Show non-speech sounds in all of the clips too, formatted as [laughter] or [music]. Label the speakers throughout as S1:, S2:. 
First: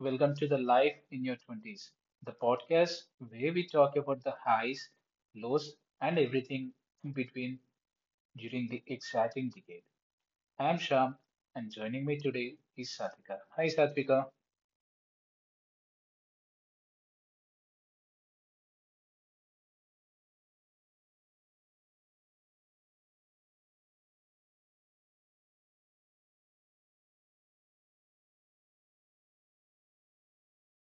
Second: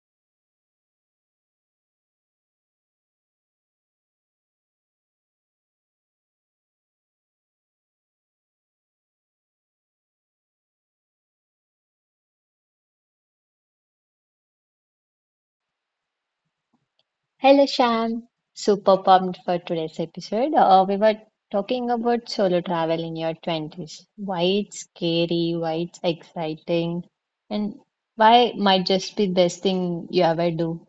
S1: welcome to the Life in Your 20s, the podcast where we talk about the highs, lows, and everything in between during the exciting decade. I'm Sham, and joining me today is Satvika. Hi, Satvika.
S2: Hello, Sham. Super pumped for today's episode. We were talking about solo travel in your 20s. Why it's scary, why it's exciting, and why it might just be best thing you ever do.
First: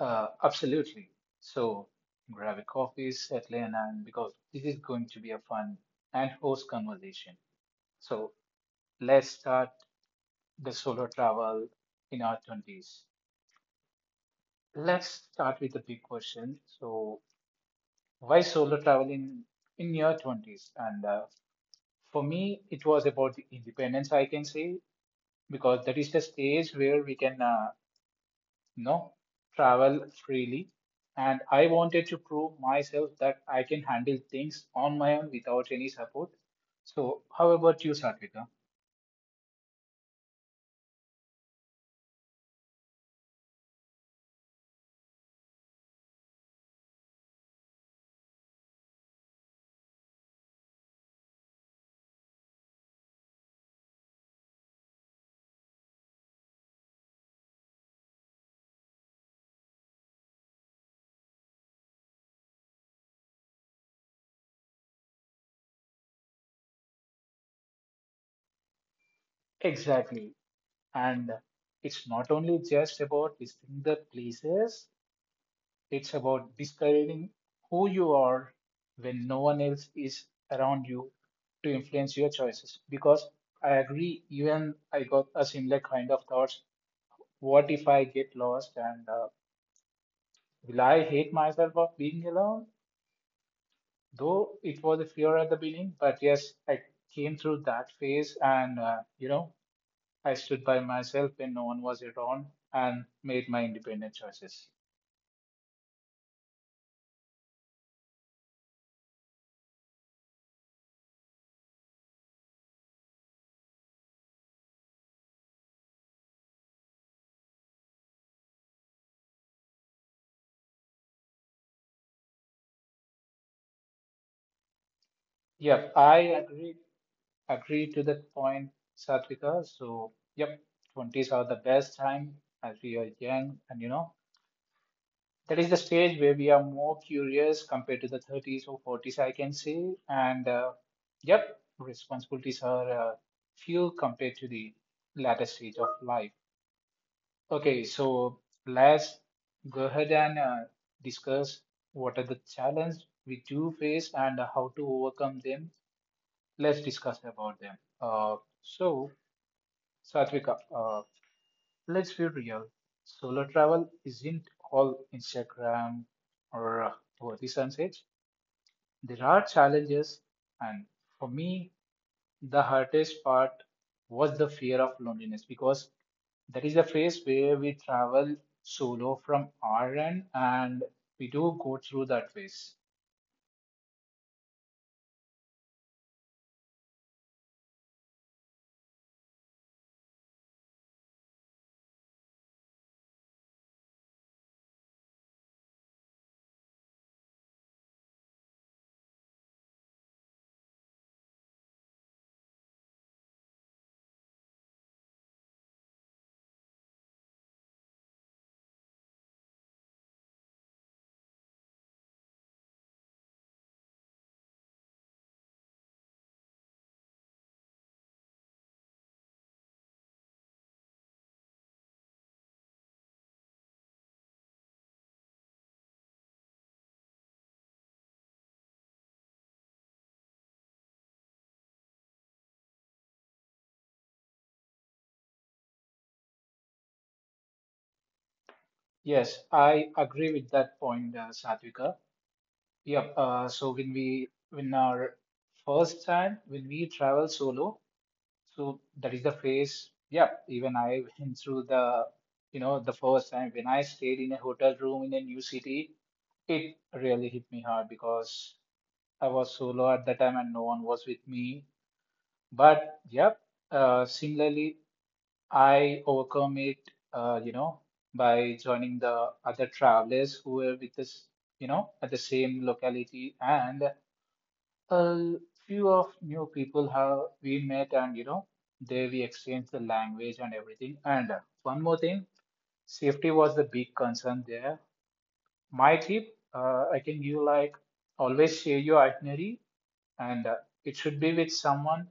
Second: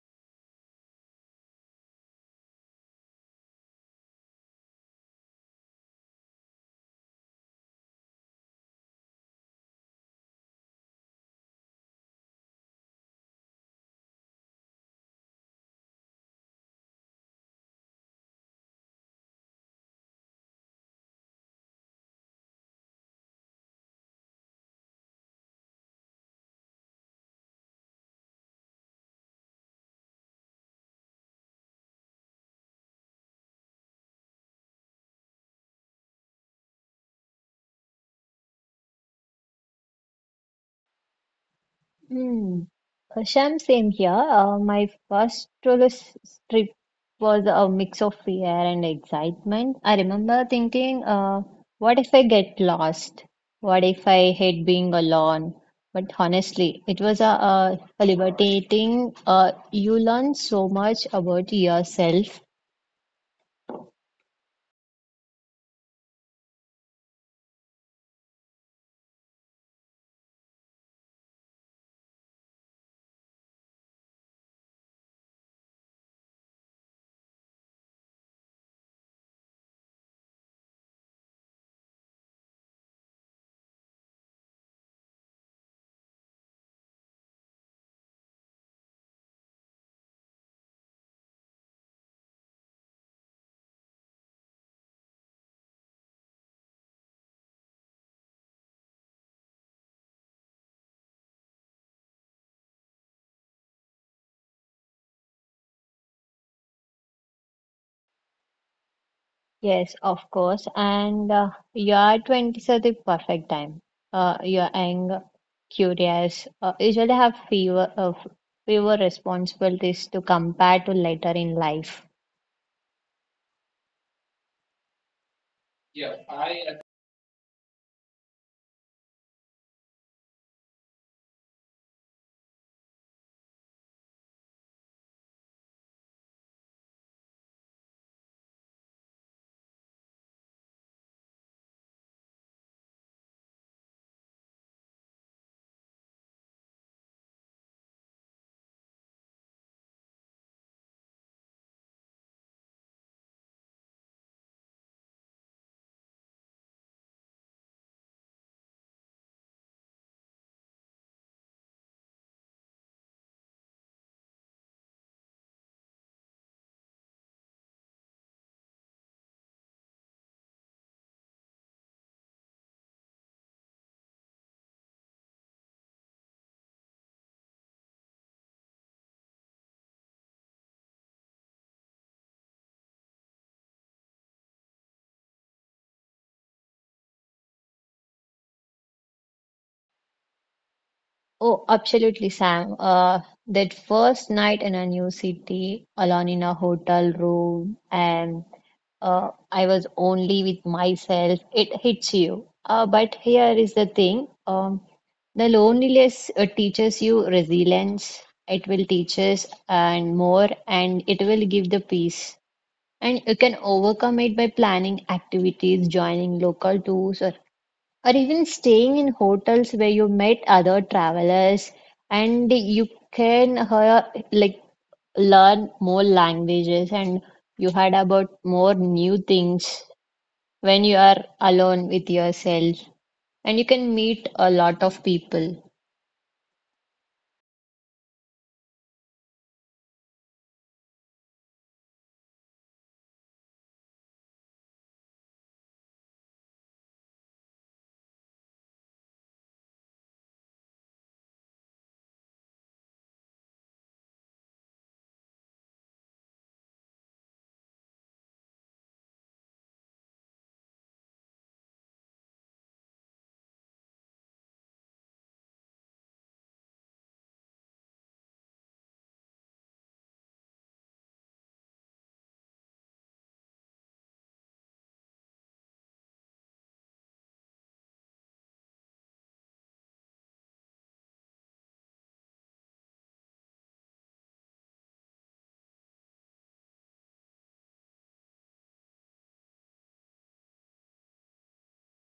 S1: Absolutely. So, grab a coffee, settle in, and because this is going to be a fun and host conversation. So, let's start the solo travel in our 20s. Let's start with the big question. So, why solo travel in your 20s and for me it was about the independence I can say because that is the stage where we can you know, travel freely, and I wanted to prove myself that I can handle things on my own without any support. So how about you, Satvika?
S2: Hmm. Sham, same here. My first trip was a mix of fear and excitement. I remember thinking, what if I get lost? What if I hate being alone? But honestly, it was a liberating, you learn so much about yourself.
S1: Exactly, and it's not only just about visiting the places. It's about discovering who you are when no one else is around you to influence your choices. Because I agree, even I got a similar kind of thoughts. What if I get lost and will I hate myself of being alone? Though it was a fear at the beginning, but yes, I came through that phase and, you know, I stood by myself when no one was around and made my independent choices.
S2: Yes, of course. And your 20s are the perfect time. You're young, curious, usually have fewer responsibilities to compare to later in life.
S1: Yeah, I agree agree to that point, Satvika. So, yep, 20s are the best time as we are young, and you know, that is the stage where we are more curious compared to the 30s or 40s, I can say. And, yep, responsibilities are few compared to the latter stage of life. Okay, so let's go ahead and discuss what are the challenges we do face and how to overcome them. Let's discuss about them. Satvika, let's be real. Solo travel isn't all Instagram or worthy sunsets. There are challenges, and for me, the hardest part was the fear of loneliness because that is the phase where we travel solo from our end, and we do go through that phase.
S2: Oh, absolutely, Sam. That first night in a new city, alone in a hotel room, and I was only with myself, it hits you. But here is the thing, the loneliness teaches you resilience. It will teach us and more, and it will give the peace. And you can overcome it by planning activities, joining local tours, or even staying in hotels where you met other travelers, and you can hear, like learn more languages, and you heard about more new things when you are alone with yourself, and you can meet a lot of people.
S1: Yes, I agree with that point, Satvika. Yep. So when our first time when we travel solo, so that is the phase. Yeah, even I [laughs] went through the, you know, the first time when I stayed in a hotel room in a new city, it really hit me hard because I was solo at that time and no one was with me. But yep, similarly, I overcome it, you know, by joining the other travelers who were with us, you know, at the same locality. And a few of new people have we met, and you know, there we exchanged the language and everything. And one more thing, safety was the big concern there. My tip I can give, like, always share your itinerary and it should be with someone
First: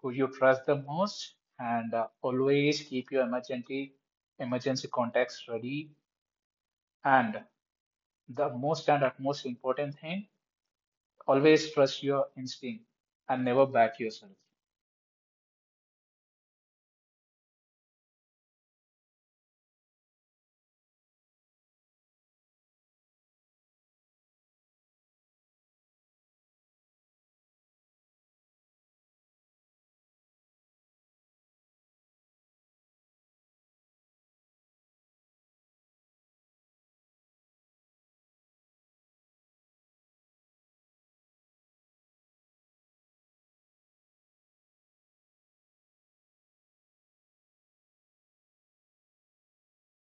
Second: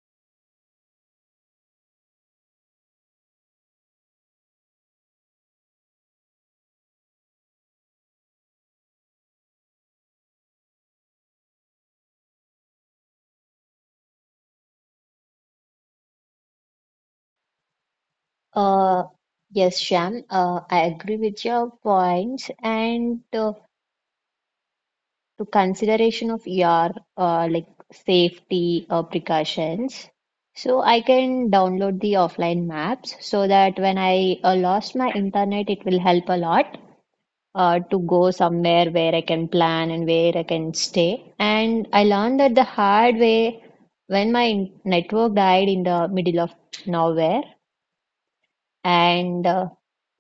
S1: who you trust the most. And always keep your emergency contacts ready. And the most and utmost important thing, always trust your instinct and never back yourself.
S2: Uh, yes, Sham, I agree with your points, and to consideration of your like safety precautions. So I can download the offline maps so that when I lost my internet, it will help a lot to go somewhere where I can plan and where I can stay. And I learned that the hard way when my network died in the middle of nowhere, and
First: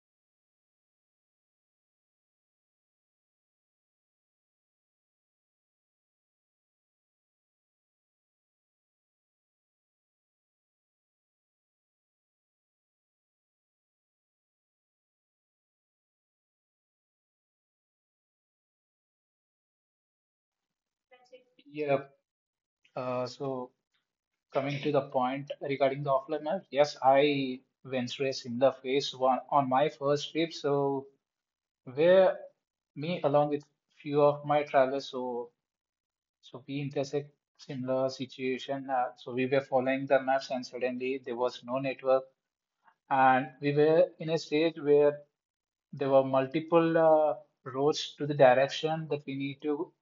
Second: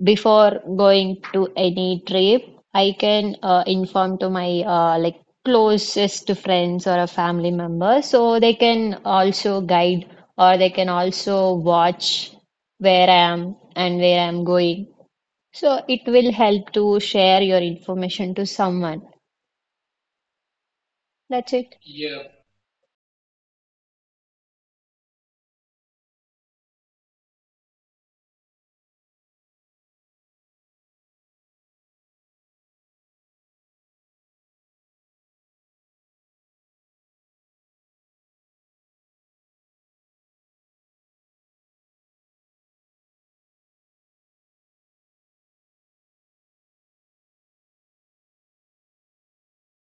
S2: before going to any trip, I can inform to my like closest friends or a family member so they can also guide or they can also watch where I am and where I am going. So it will help to share your information to someone. That's it.
S1: Yeah. So coming to the point regarding the offline map, yes, I went through a similar phase one on my first trip. So where me along with few of my travelers, so we intersect similar situation. So we were following the maps, and suddenly there was no network, and we were in a stage where there were multiple roads to the direction that we need to,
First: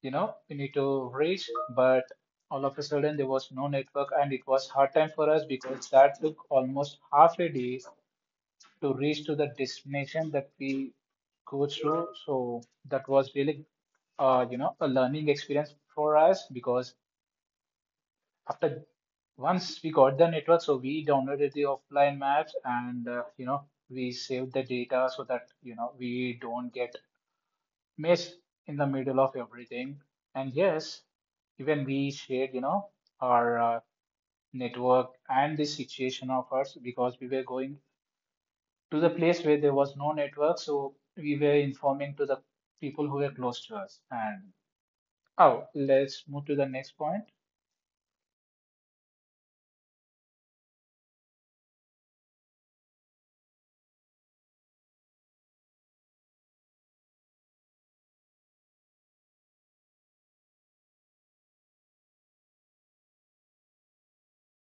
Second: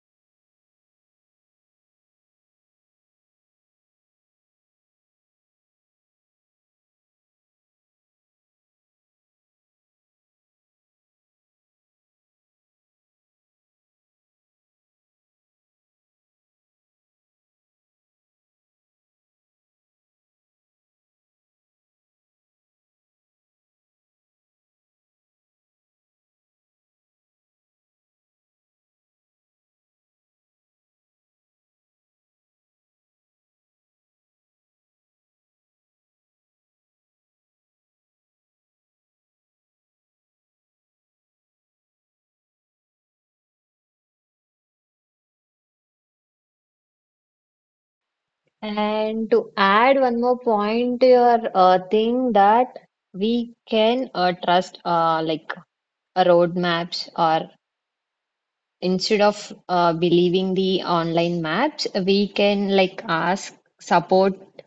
S1: you know, we need to reach. But all of a sudden there was no network and it was hard time for us because that took almost half a day to reach to the destination that we go through. So that was really, you know, a learning experience for us because after once we got the network, so we downloaded the offline maps, and you know, we saved the data so that you know we don't get mess in the middle of everything. And yes, even we shared, you know, our network and the situation of us because we were going to the place where there was no network. So we were informing to the people who were close to us. And oh, let's move to the next point.
S2: And to add one more point to your thing that we can trust road maps, or instead of believing the online maps, we can like ask support.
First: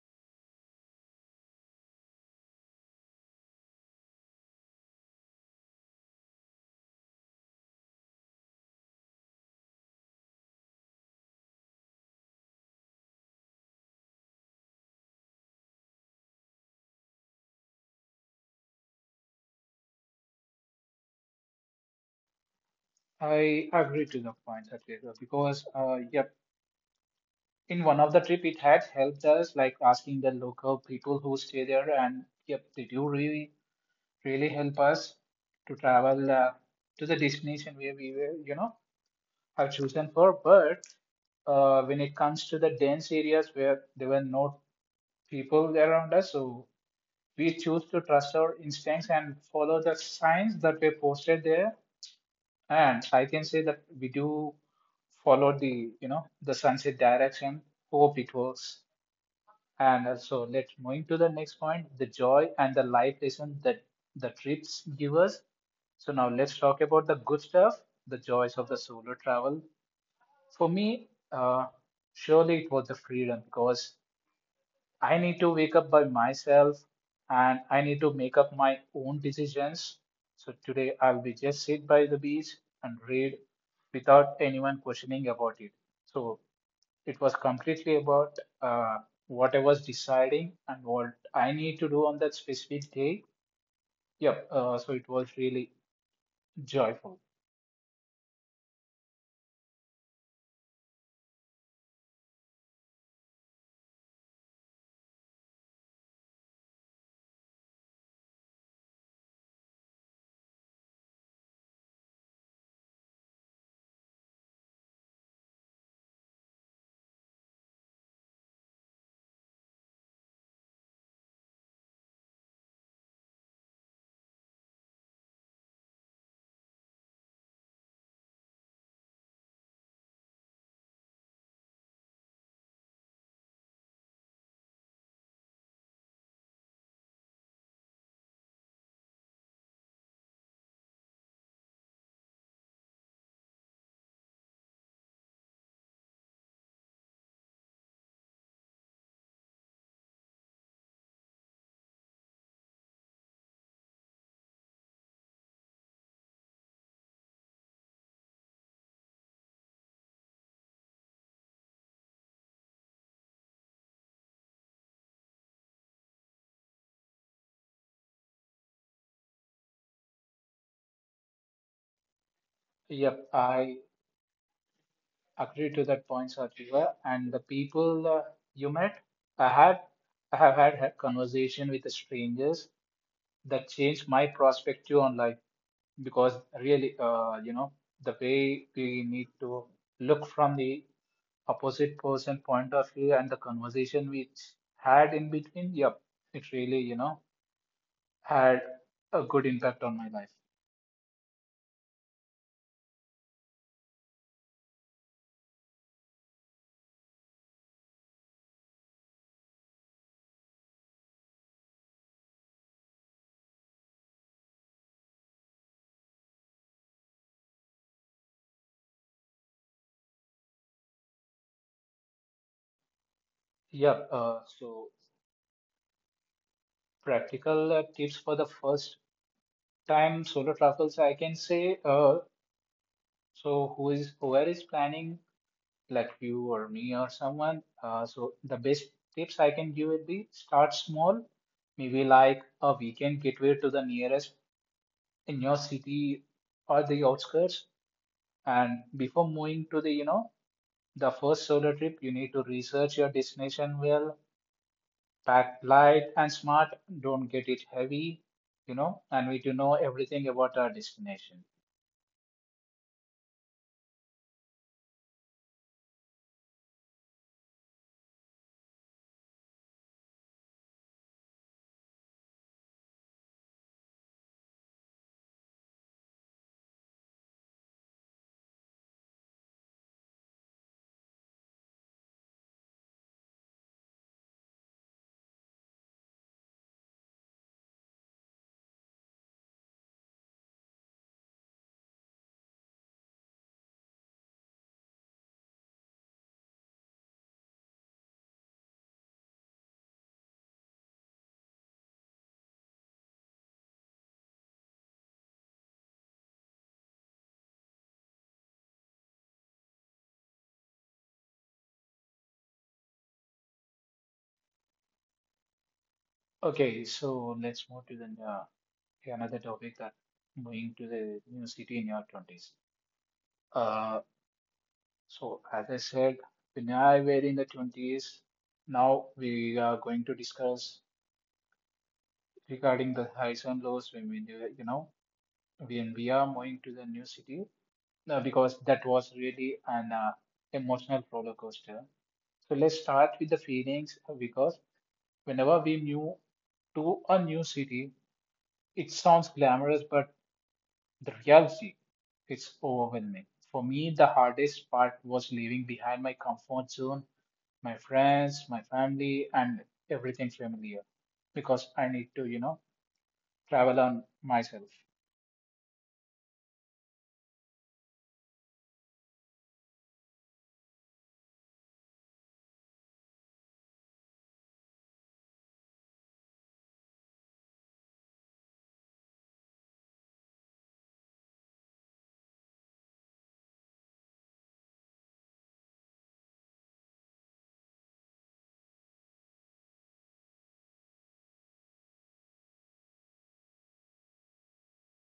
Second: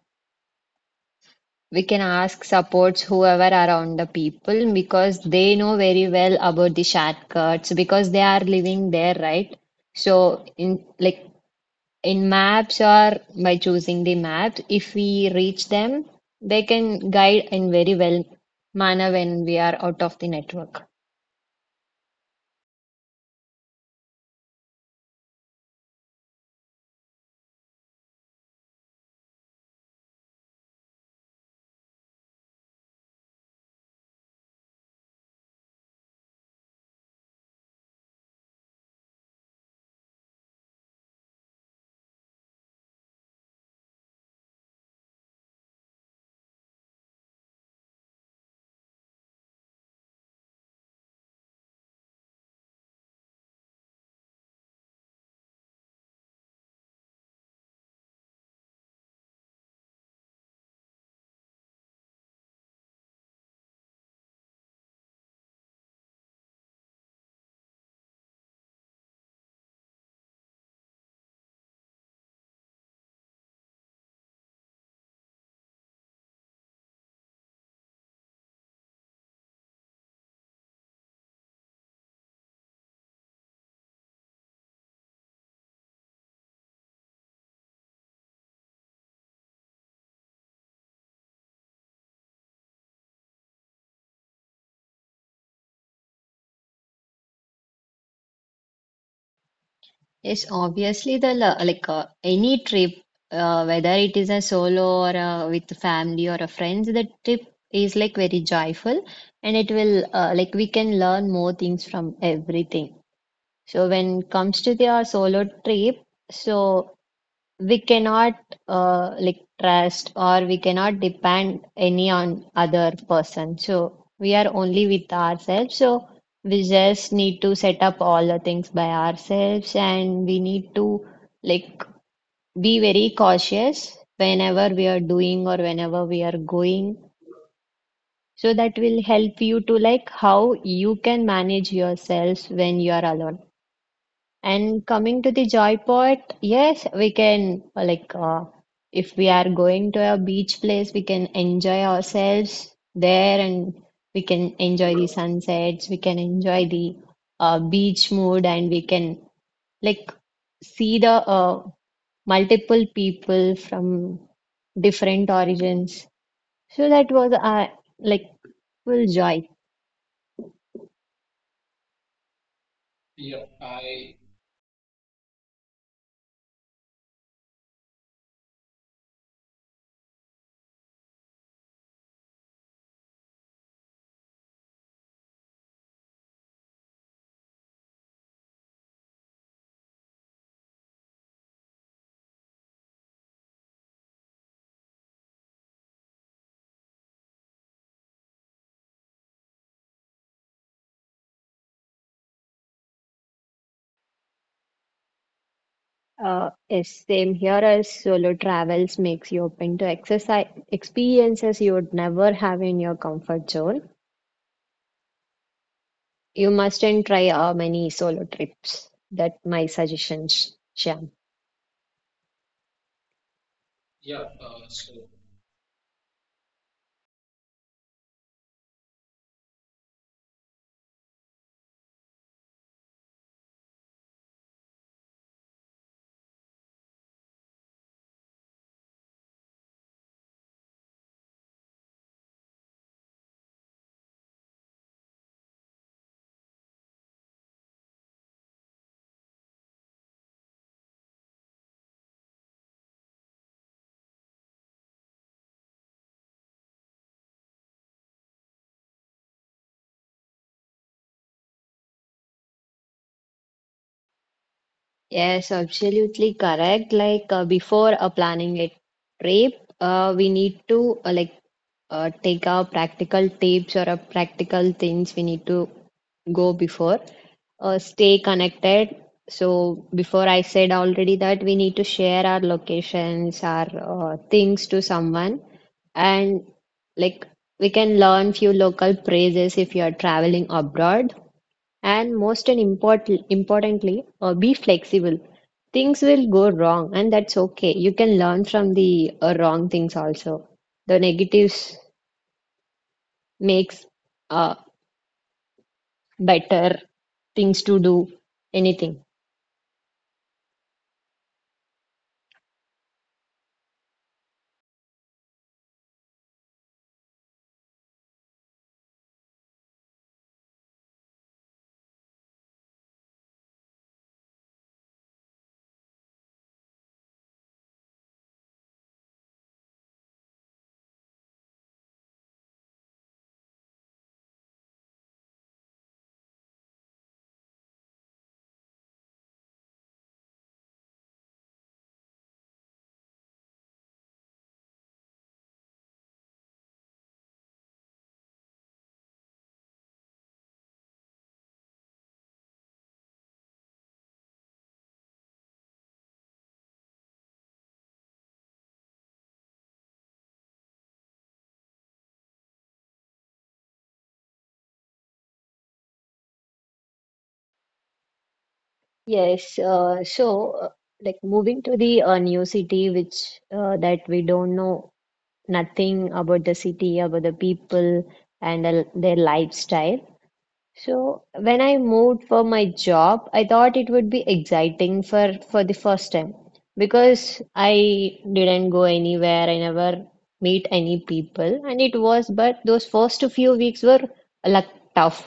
S2: We can ask supports whoever around the people, because they know very well about the shortcuts because they are living there, right? So in like in maps, or by choosing the maps if we reach them, they can guide in very well manner when we are out of the network.
S1: I agree to the point that you got because, yep, in one of the trip it had helped us, like asking the local people who stay there, and yep, they do really help us to travel to the destination where we were, you know, have chosen for. But when it comes to the dense areas where there were no people around us, so we choose to trust our instincts and follow the signs that were posted there. And I can say that we do follow the, you know, the sunset direction. Hope it works. And so let's moving to the next point, the joy and the life lesson that the trips give us. So now let's talk about the good stuff, the joys of the solo travel. For me, surely it was the freedom because I need to wake up by myself and I need to make up my own decisions. So today I'll be just sit by the beach and read without anyone questioning about it. So it was completely about uh, what I was deciding and what I need to do on that specific day. Yep. So it was really joyful.
S2: Yes, obviously the like any trip, whether it is a solo or with the family or a friends, the trip is like very joyful, and it will like we can learn more things from everything. So when comes to the our solo trip, so we cannot like trust, or we cannot depend any on other person, so we are only with ourselves, so we just need to set up all the things by ourselves, and we need to like be very cautious whenever we are doing or whenever we are going. So that will help you to like how you can manage yourself when you are alone. And coming to the joy part, yes, we can if we are going to a beach place, we can enjoy ourselves there, and we can enjoy the sunsets, we can enjoy the beach mood, and we can like see the multiple people from different origins. So that was like full joy.
S1: Yep. I agree to that point, Satriva. And the people you met, I had, I have had a conversation with the strangers that changed my perspective on life because really, you know, the way we need to look from the opposite person point of view and the conversation which had in between, yep, it really, you know, had a good impact on my life.
S2: Yes, same here, as solo travels makes you open to exercise experiences you would never have in your comfort zone. You mustn't try many solo trips. That my suggestions, Shyam.
S1: Yep. So practical tips for the first time solo travels I can say. So who is whoever is planning, like you or me or someone. So the best tips I can give would be start small, maybe like a weekend getaway to the nearest in your city or the outskirts. And before moving to the, you know, the first solo trip, you need to research your destination well, pack light and smart, don't get it heavy, you know, and we to know everything about our destination.
S2: Yes, absolutely correct. Like before planning a trip, we need to take our practical tips, or practical things we need to go before. Stay connected. So before I said already that we need to share our locations, our things to someone, and like we can learn few local phrases if you are traveling abroad. And most and importantly, be flexible. Things will go wrong, and that's okay. You can learn from the wrong things also. The negatives makes uh, better things to do, anything.
S1: Okay, so let's move to the another topic that moving to the new city in your 20s. Uh, so as I said, when I were in the 20s, now we are going to discuss regarding the highs and lows when we do, you know, when we are moving to the new city. No, because that was really an emotional roller coaster. So let's start with the feelings because whenever we move to a new city, it sounds glamorous, but the reality is overwhelming. For me, the hardest part was leaving behind my comfort zone, my friends, my family, and everything familiar because I need to, you know, travel on myself.
S2: Yes, so like moving to the new city, which that we don't know nothing about the city, about the people, and their lifestyle. So when I moved for my job, I thought it would be exciting for the first time, because I didn't go anywhere, I never meet any people, and it was, but those first few weeks were like tough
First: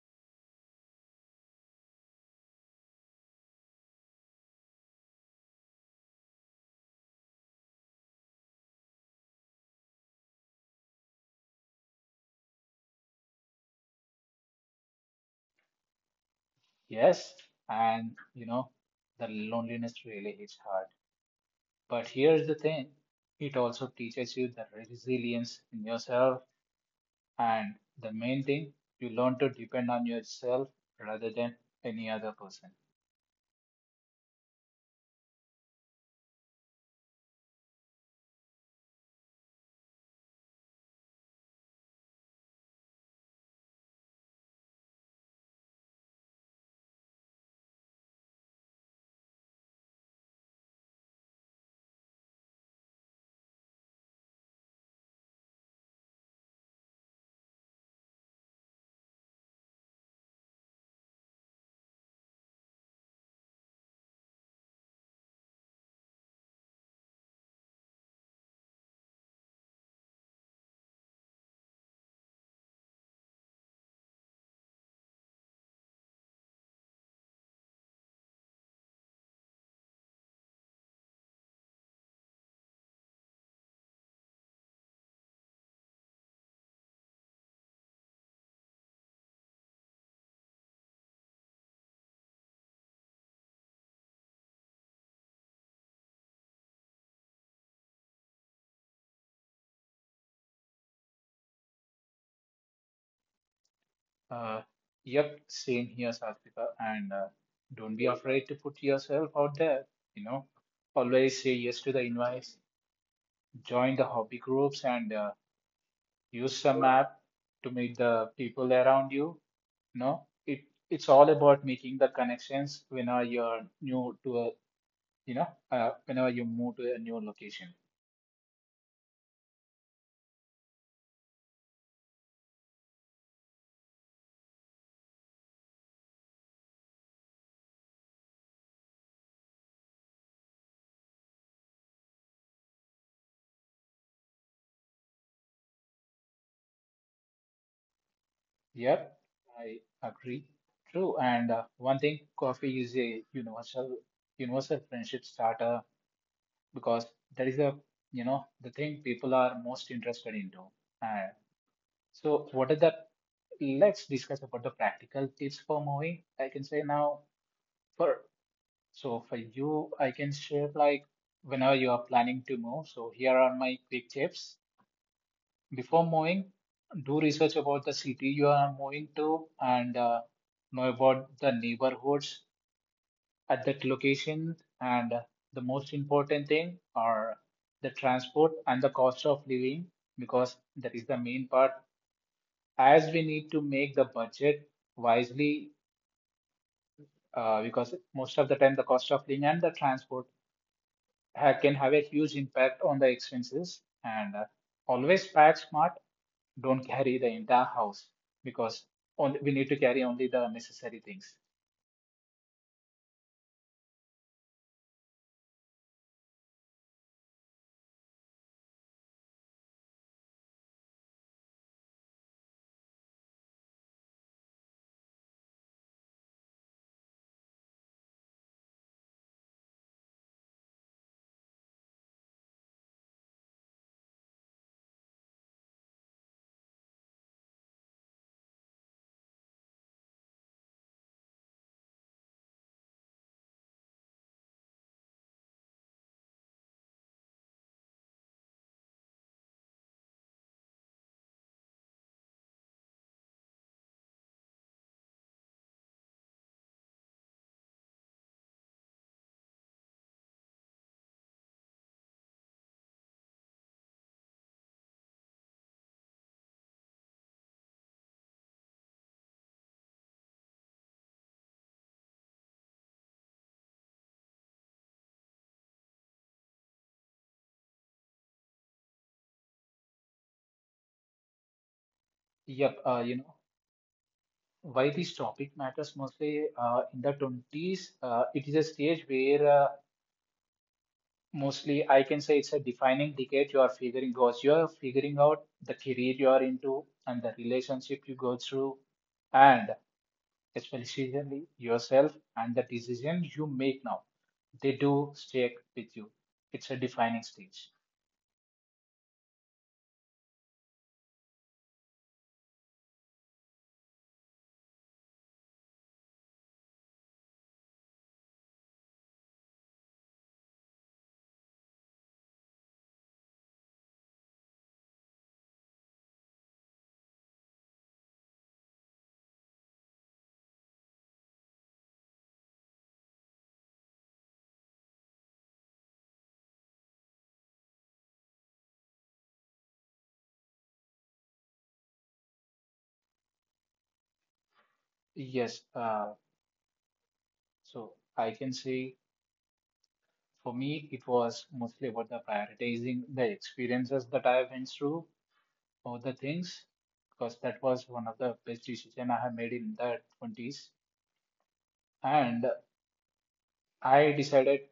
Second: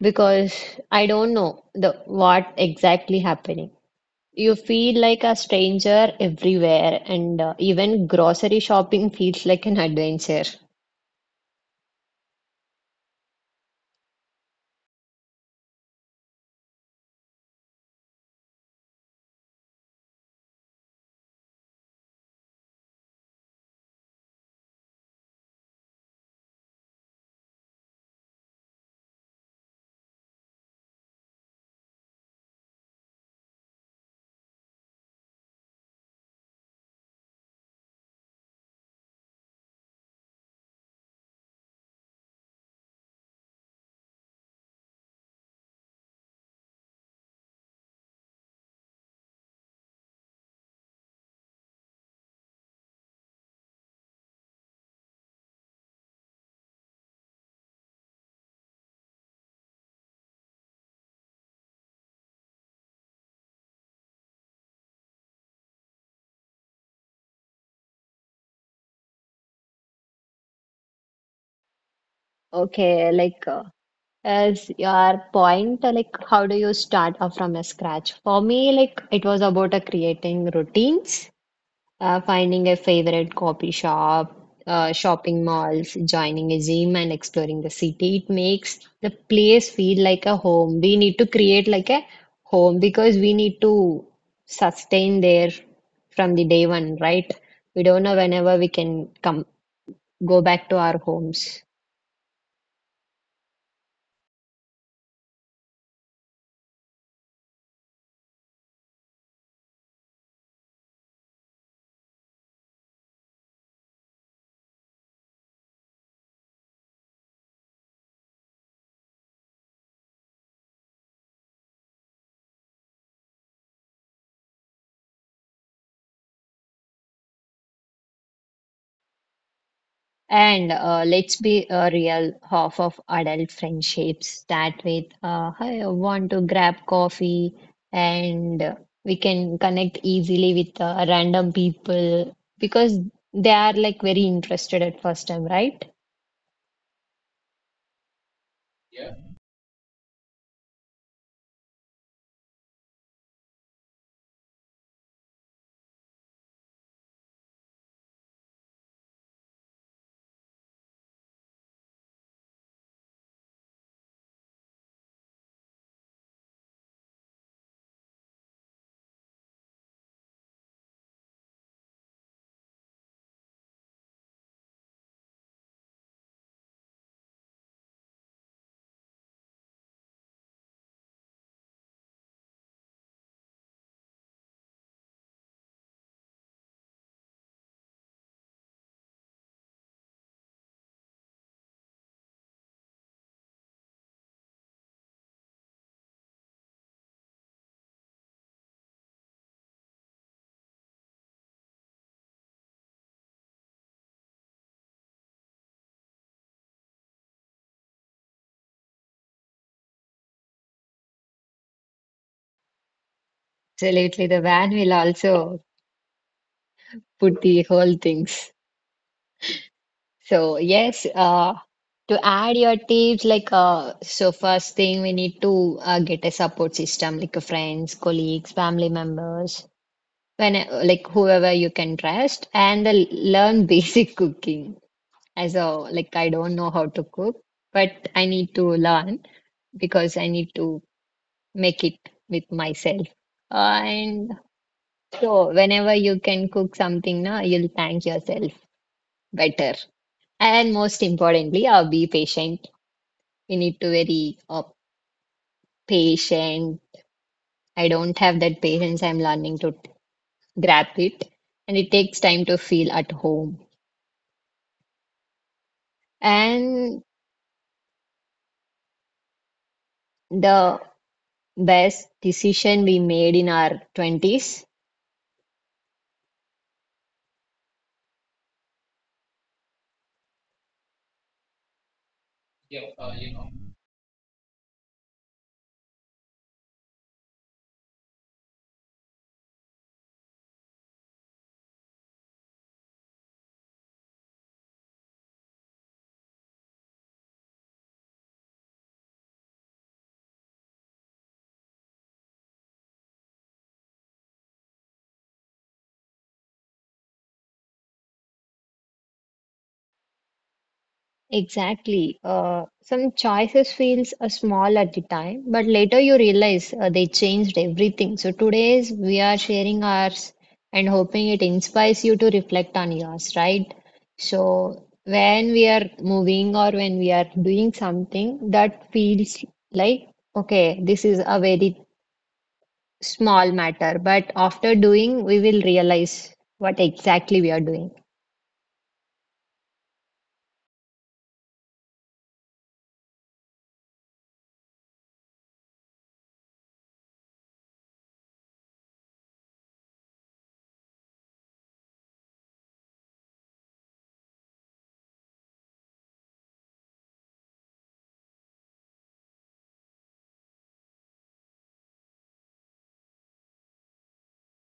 S2: because I don't know the what exactly happening. You feel like a stranger everywhere, and even grocery shopping [laughs] feels like an adventure.
S1: Yes, and you know, the loneliness really hits hard. But here's the thing, it also teaches you the resilience in yourself, and the main thing, you learn to depend on yourself rather than any other person.
S2: Okay, like as your point, like how do you start off from a scratch? For me, like it was about creating routines, finding a favorite coffee shop, shopping malls, joining a gym, and exploring the city. It makes the place feel like a home. We need to create like a home, because we need to sustain there from the day one, right? We don't know whenever we can come go back to our homes.
S1: Uh, yep, same here, Satvika, and don't be afraid to put yourself out there. You know, always say yes to the invites, join the hobby groups, and use some app to meet the people around you. You know, it's all about making the connections when you're new to a, you know, whenever you move to a new location.
S2: And let's be real, half of adult friendships start with, "Hey, I want to grab coffee," and we can connect easily with random people, because they are like very interested at first time, right?
S1: Yep, I agree. True. And one thing, coffee is a universal friendship starter because that is a, you know, the thing people are most interested into. And so, what is that? Let's discuss about the practical tips for moving. I can say now for, so for you, I can share like whenever you are planning to move. So here are my quick tips. Before moving, do research about the city you are moving to, and know about the neighborhoods at that location. And the most important thing are the transport and the cost of living because that is the main part. As we need to make the budget wisely, because most of the time the cost of living and the transport can have a huge impact on the expenses. And always pack smart, don't carry the entire house because only, we need to carry only the necessary things.
S2: Absolutely, the van will also put the whole things. So yes, to add your tips, like so first thing we need to get a support system, like friends, colleagues, family members, when like whoever you can trust, and learn [laughs] basic cooking, as a like I don't know how to cook, but I need to learn, because I need to make it with myself, uh, and so whenever you can cook something now, you'll thank yourself better. And most importantly, be patient. We need to very patient. I don't have that patience, I'm learning to grab it, and it takes time to feel at home. And the best decision we made in our 20s.
S1: Yep, you know, why this topic matters mostly in the 20s, it is a stage where mostly I can say it's a defining decade. You are figuring Because you are figuring out the career you are into and the relationship you go through, and especially yourself and the decision you make now. They do stick with you. It's a defining stage.
S2: Exactly. Some choices feels small at the time, but later you realize they changed everything. So today's we are sharing ours and hoping it inspires you to reflect on yours, right? So when we are moving or when we are doing something that feels like, okay, this is a very small matter, but after doing, we will realize what exactly we are doing.
S1: Yes, uh, So I can say for me, it was mostly about the prioritizing the experiences that I went through or the things, because that was one of the best decision I have made in the 20s. And I decided,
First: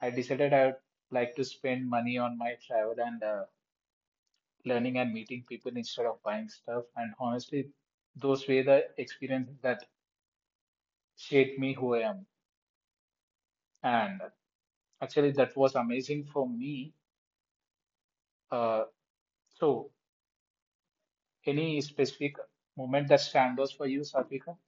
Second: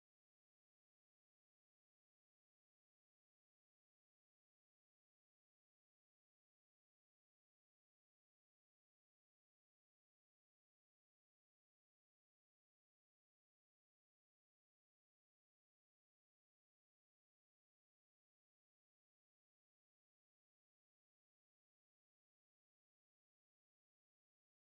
S1: I decided I would like to spend money on my travel and learning and meeting people instead of buying stuff. And honestly, those were the experiences that shaped me who I am. And actually, that was amazing for me. Uh, so Any specific moment that stands out for you, Satvika?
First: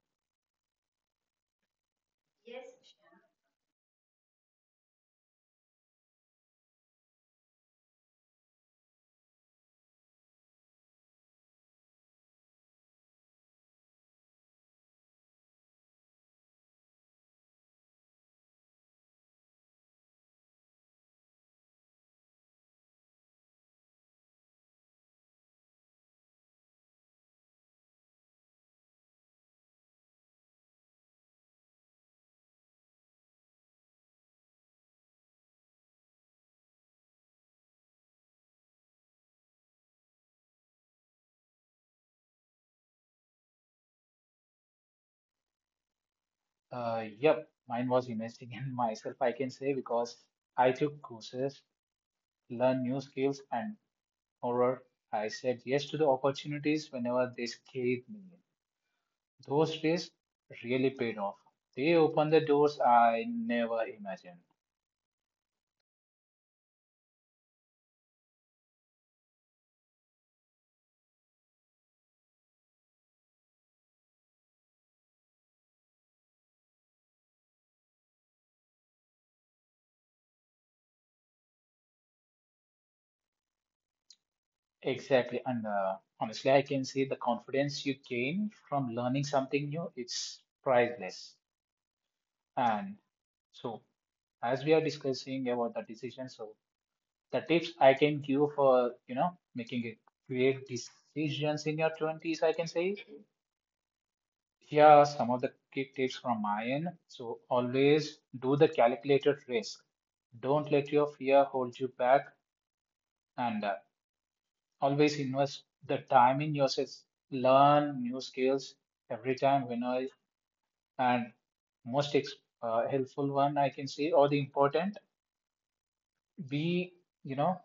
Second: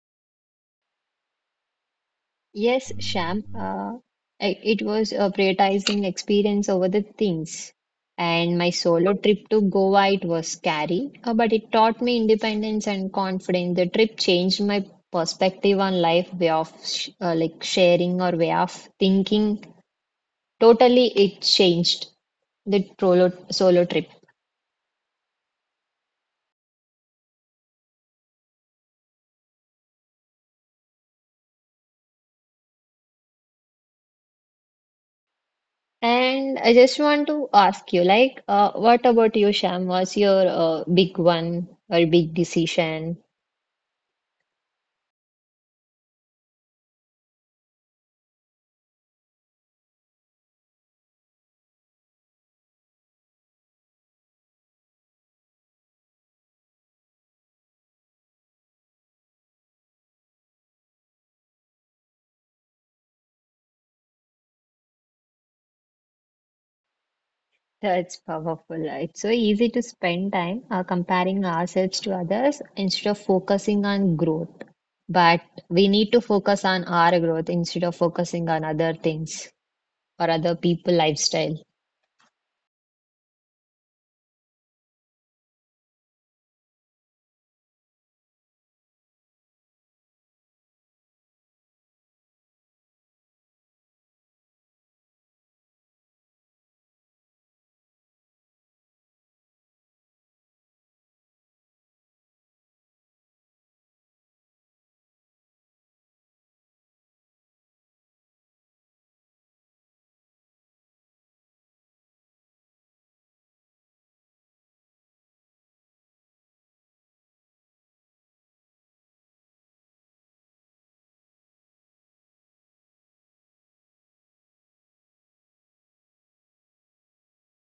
S2: Yes, Sham, it was prioritizing experience over the things. And my solo trip to Goa, it was scary, but it taught me independence and confidence. The trip changed my perspective on life, way of sh like sharing, or way of thinking. Totally, it changed the solo trip. And I just want to ask you, like, what about you, Sham? What's your big one or big decision?
S1: Yep, mine was investing in [laughs] myself, I can say, because I took courses, learned new skills, and moreover, I said yes to the opportunities whenever they scaled me. Those days really paid off. They opened the doors I never imagined.
S2: That's powerful. It's so easy to spend time comparing ourselves to others instead of focusing on growth. But we need to focus on our growth instead of focusing on other things or other people lifestyle.
S1: Exactly, and honestly, I can say the confidence you gain from learning something new, it's priceless. And so as we are discussing about the decision, so the tips I can give for you know making it create decisions in your 20s, I can say here are some of the key tips from my end. So always do the calculated risk. Don't let your fear hold you back, and always invest the time in yourself. Learn new skills every time when I and most ex- helpful one I can say or the important be, you know,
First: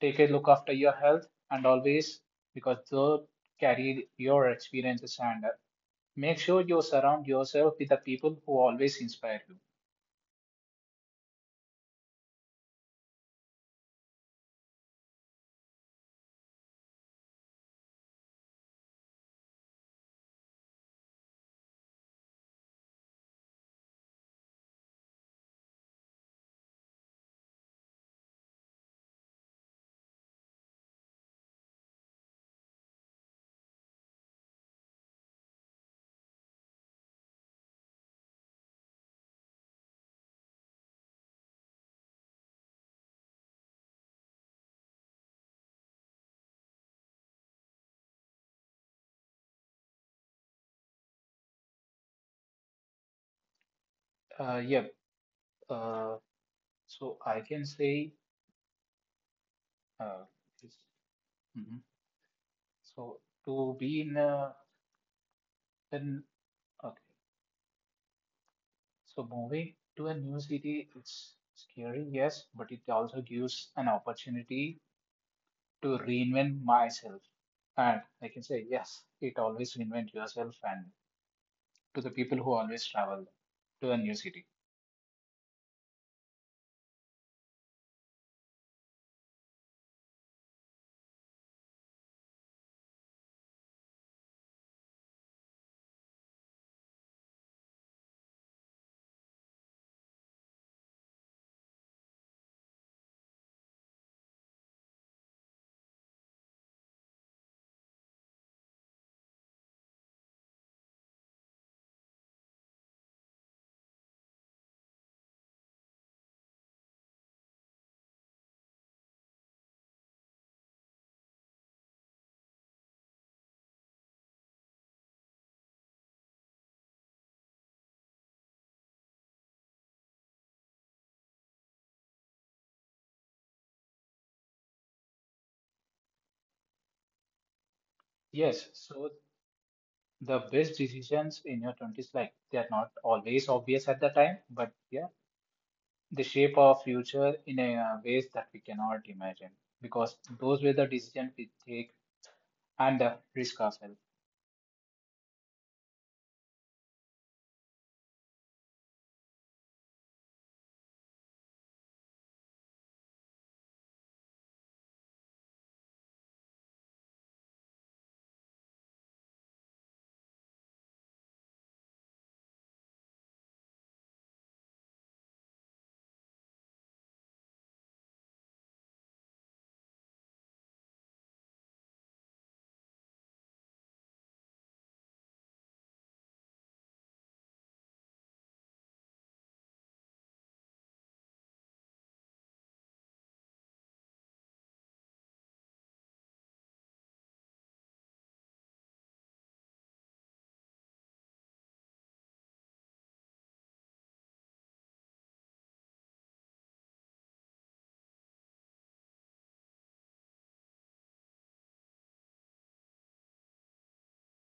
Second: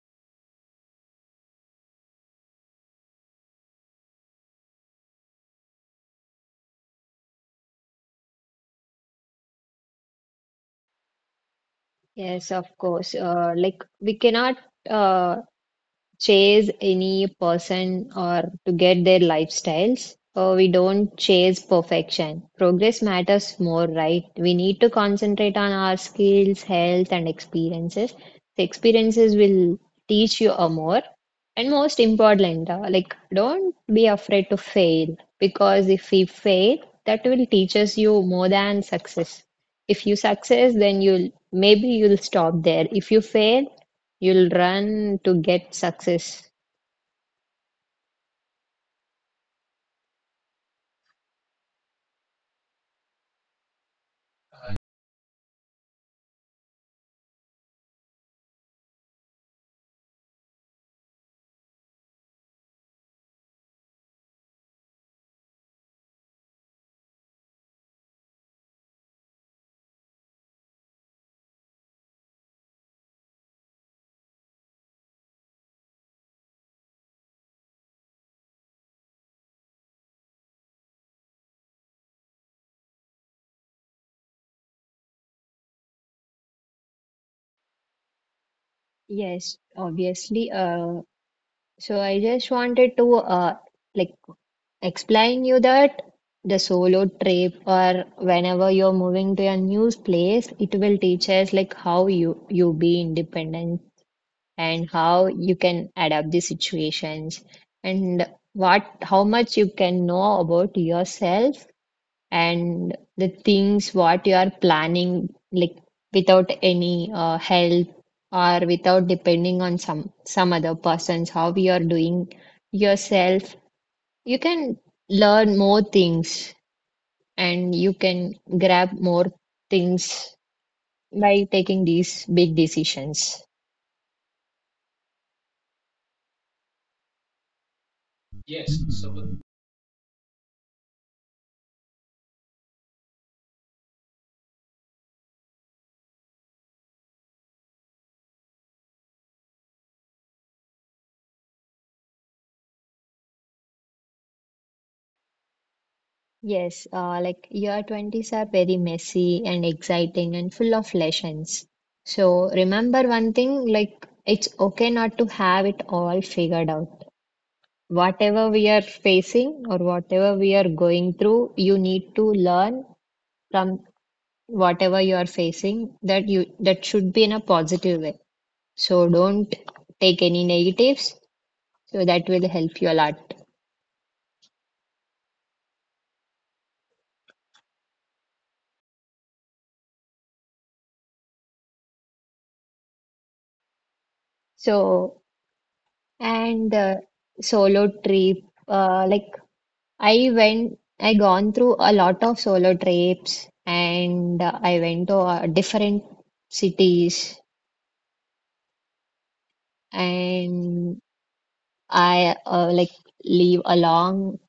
S1: take a look after your health and always because they'll carry your experiences and make sure you surround yourself with the people who always inspire you.
S2: Yes, of course. Like we cannot uh, chase any person or to get their lifestyles. We don't chase perfection. Progress matters more, right? We need to concentrate on our skills, health, and experiences. The experiences will teach you a more. And most important, like don't be afraid to fail, because if we fail, that will teach us you more than success. If you success, then you'll maybe you'll stop there. If you fail, you'll run to get success.
S1: Yeah. Uh, I can say, uh, this, mhm. so to be in a, in okay. So moving to a new city, it's scary, yes, but it also gives an opportunity to reinvent myself. And I can say, yes, it always reinvent yourself and to the people who always travel to a new city.
S2: Yes, obviously. So I just wanted to like explain you that the solo trip, or whenever you're moving to a new place, it will teach us like how you be independent, and how you can adapt the situations, and what how much you can know about yourself, and the things what you are planning, like without any help, or without depending on some other persons, how you are doing yourself. You can learn more things, and you can grab more things by taking these big decisions.
S1: Yes, so the best decisions in your 20s, like they are not always obvious at the time, but yeah, they shape our future in a ways that we cannot imagine because those were the decisions we take and risk ourselves.
S2: Yes, like year 20s are very messy and exciting and full of lessons. So remember one thing, like it's okay not to have it all figured out. Whatever we are facing or whatever we are going through, you need to learn from whatever you are facing, that you that should be in a positive way. So don't take any negatives. So that will help you a lot. So and solo trip like I gone through a lot of solo trips, and I went to different cities, and I like live along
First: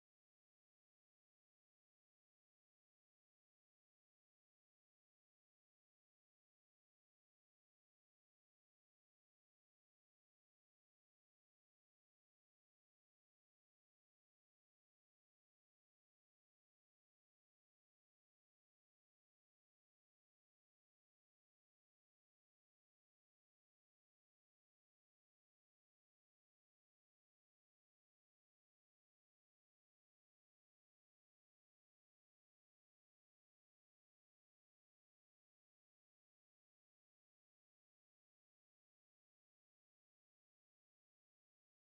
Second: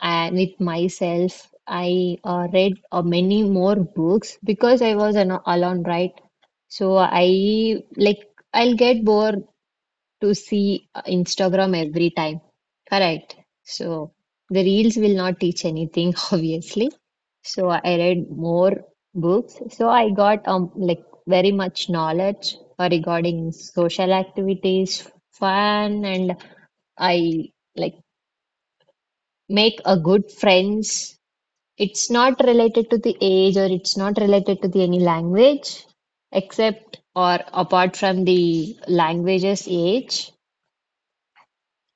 S2: with myself. I read many more books, because I was an alone, right? So I like I'll get bored to see Instagram every time. Correct. So the reels will not teach anything, [laughs] obviously. So I read more books. So I got like very much knowledge regarding social activities, fun, and I like make a good friends. It's not related to the age, or it's not related to the any language except or apart from the language's age.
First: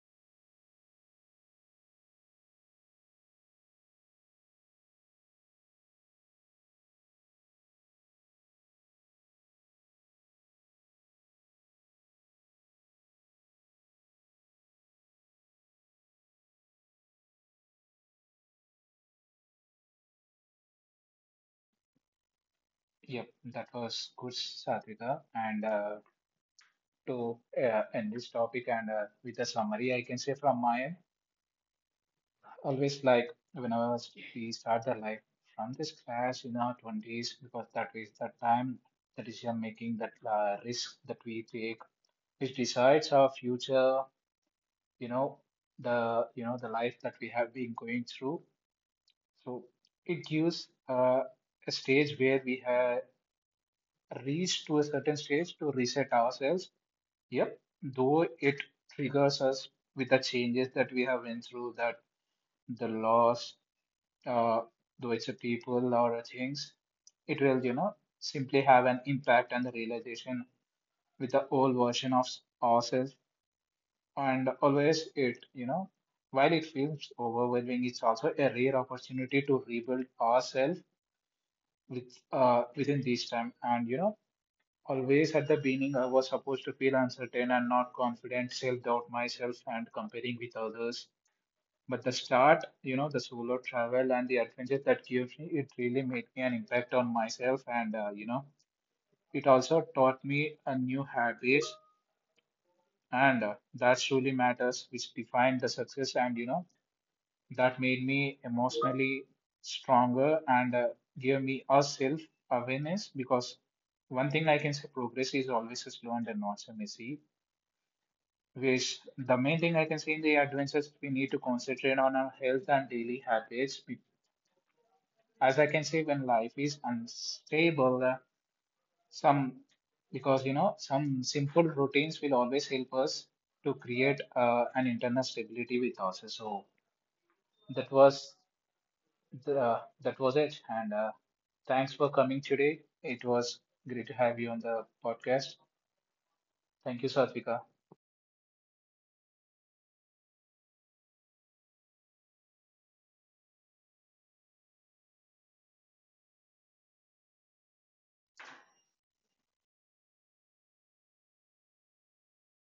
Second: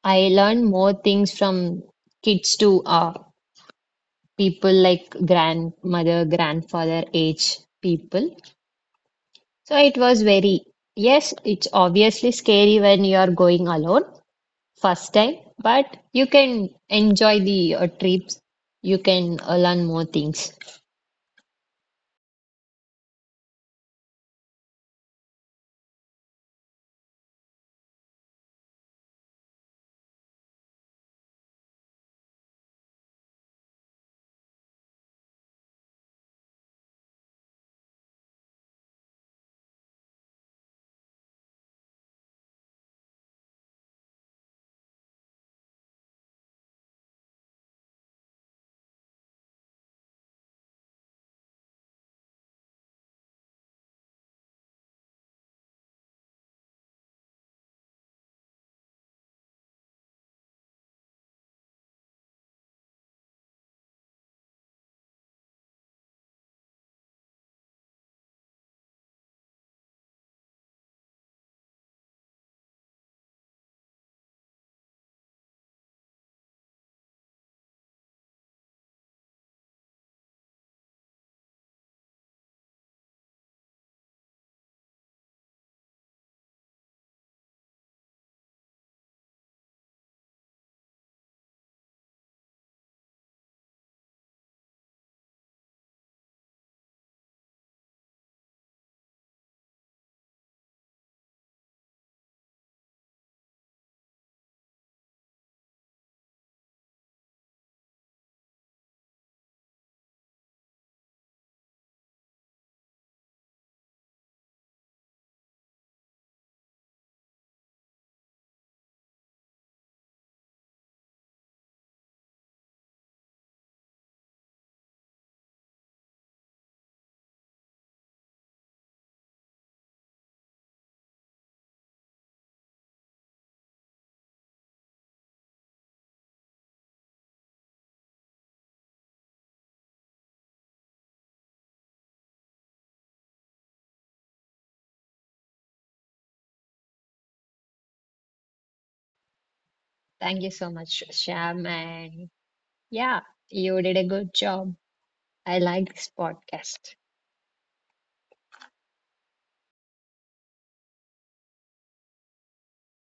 S2: I learn more things from kids to people like grandmother, grandfather age people. So it was very, yes, it's obviously scary when you are going alone first time, but you can enjoy the trips. You can learn more things.
S1: Yep, that was good, Satvika. And to end this topic and with a summary, I can say from my end always like whenever we start the life from this class in our 20s because that is the time the decision making that risk that we take which decides our future, you know, the, you know, the life that we have been going through. So it gives a stage where we have reached to a certain stage to reset ourselves, yep though it triggers us with the changes that we have been through, that the loss, uh, though it's a people or a things, it will, you know, simply have an impact and the realization with the old version of ourselves. And always it, you know, while it feels overwhelming, it's also a rare opportunity to rebuild ourselves with within this time. And you know, always at the beginning, I was supposed to feel uncertain and not confident, self doubt myself, and comparing with others. But the start, you know, the solo travel and the adventures that gives me, it really made me an impact on myself. And, you know, it also taught me a new habits. And that truly matters, which defined the success. And, you know, that made me emotionally stronger and gave me a self awareness. Because one thing I can say, progress is always slow and not so messy. Which the main thing I can say in the adventures, we need to concentrate on our health and daily habits, as I can say, when life is unstable, some because you know some simple routines will always help us to create an internal stability with us. So that was that was it. And thanks for coming today. It was great to have you on the podcast. Thank you, Satvika.
S2: Thank you so much, Sham. And yeah, you did a good job. I like this podcast.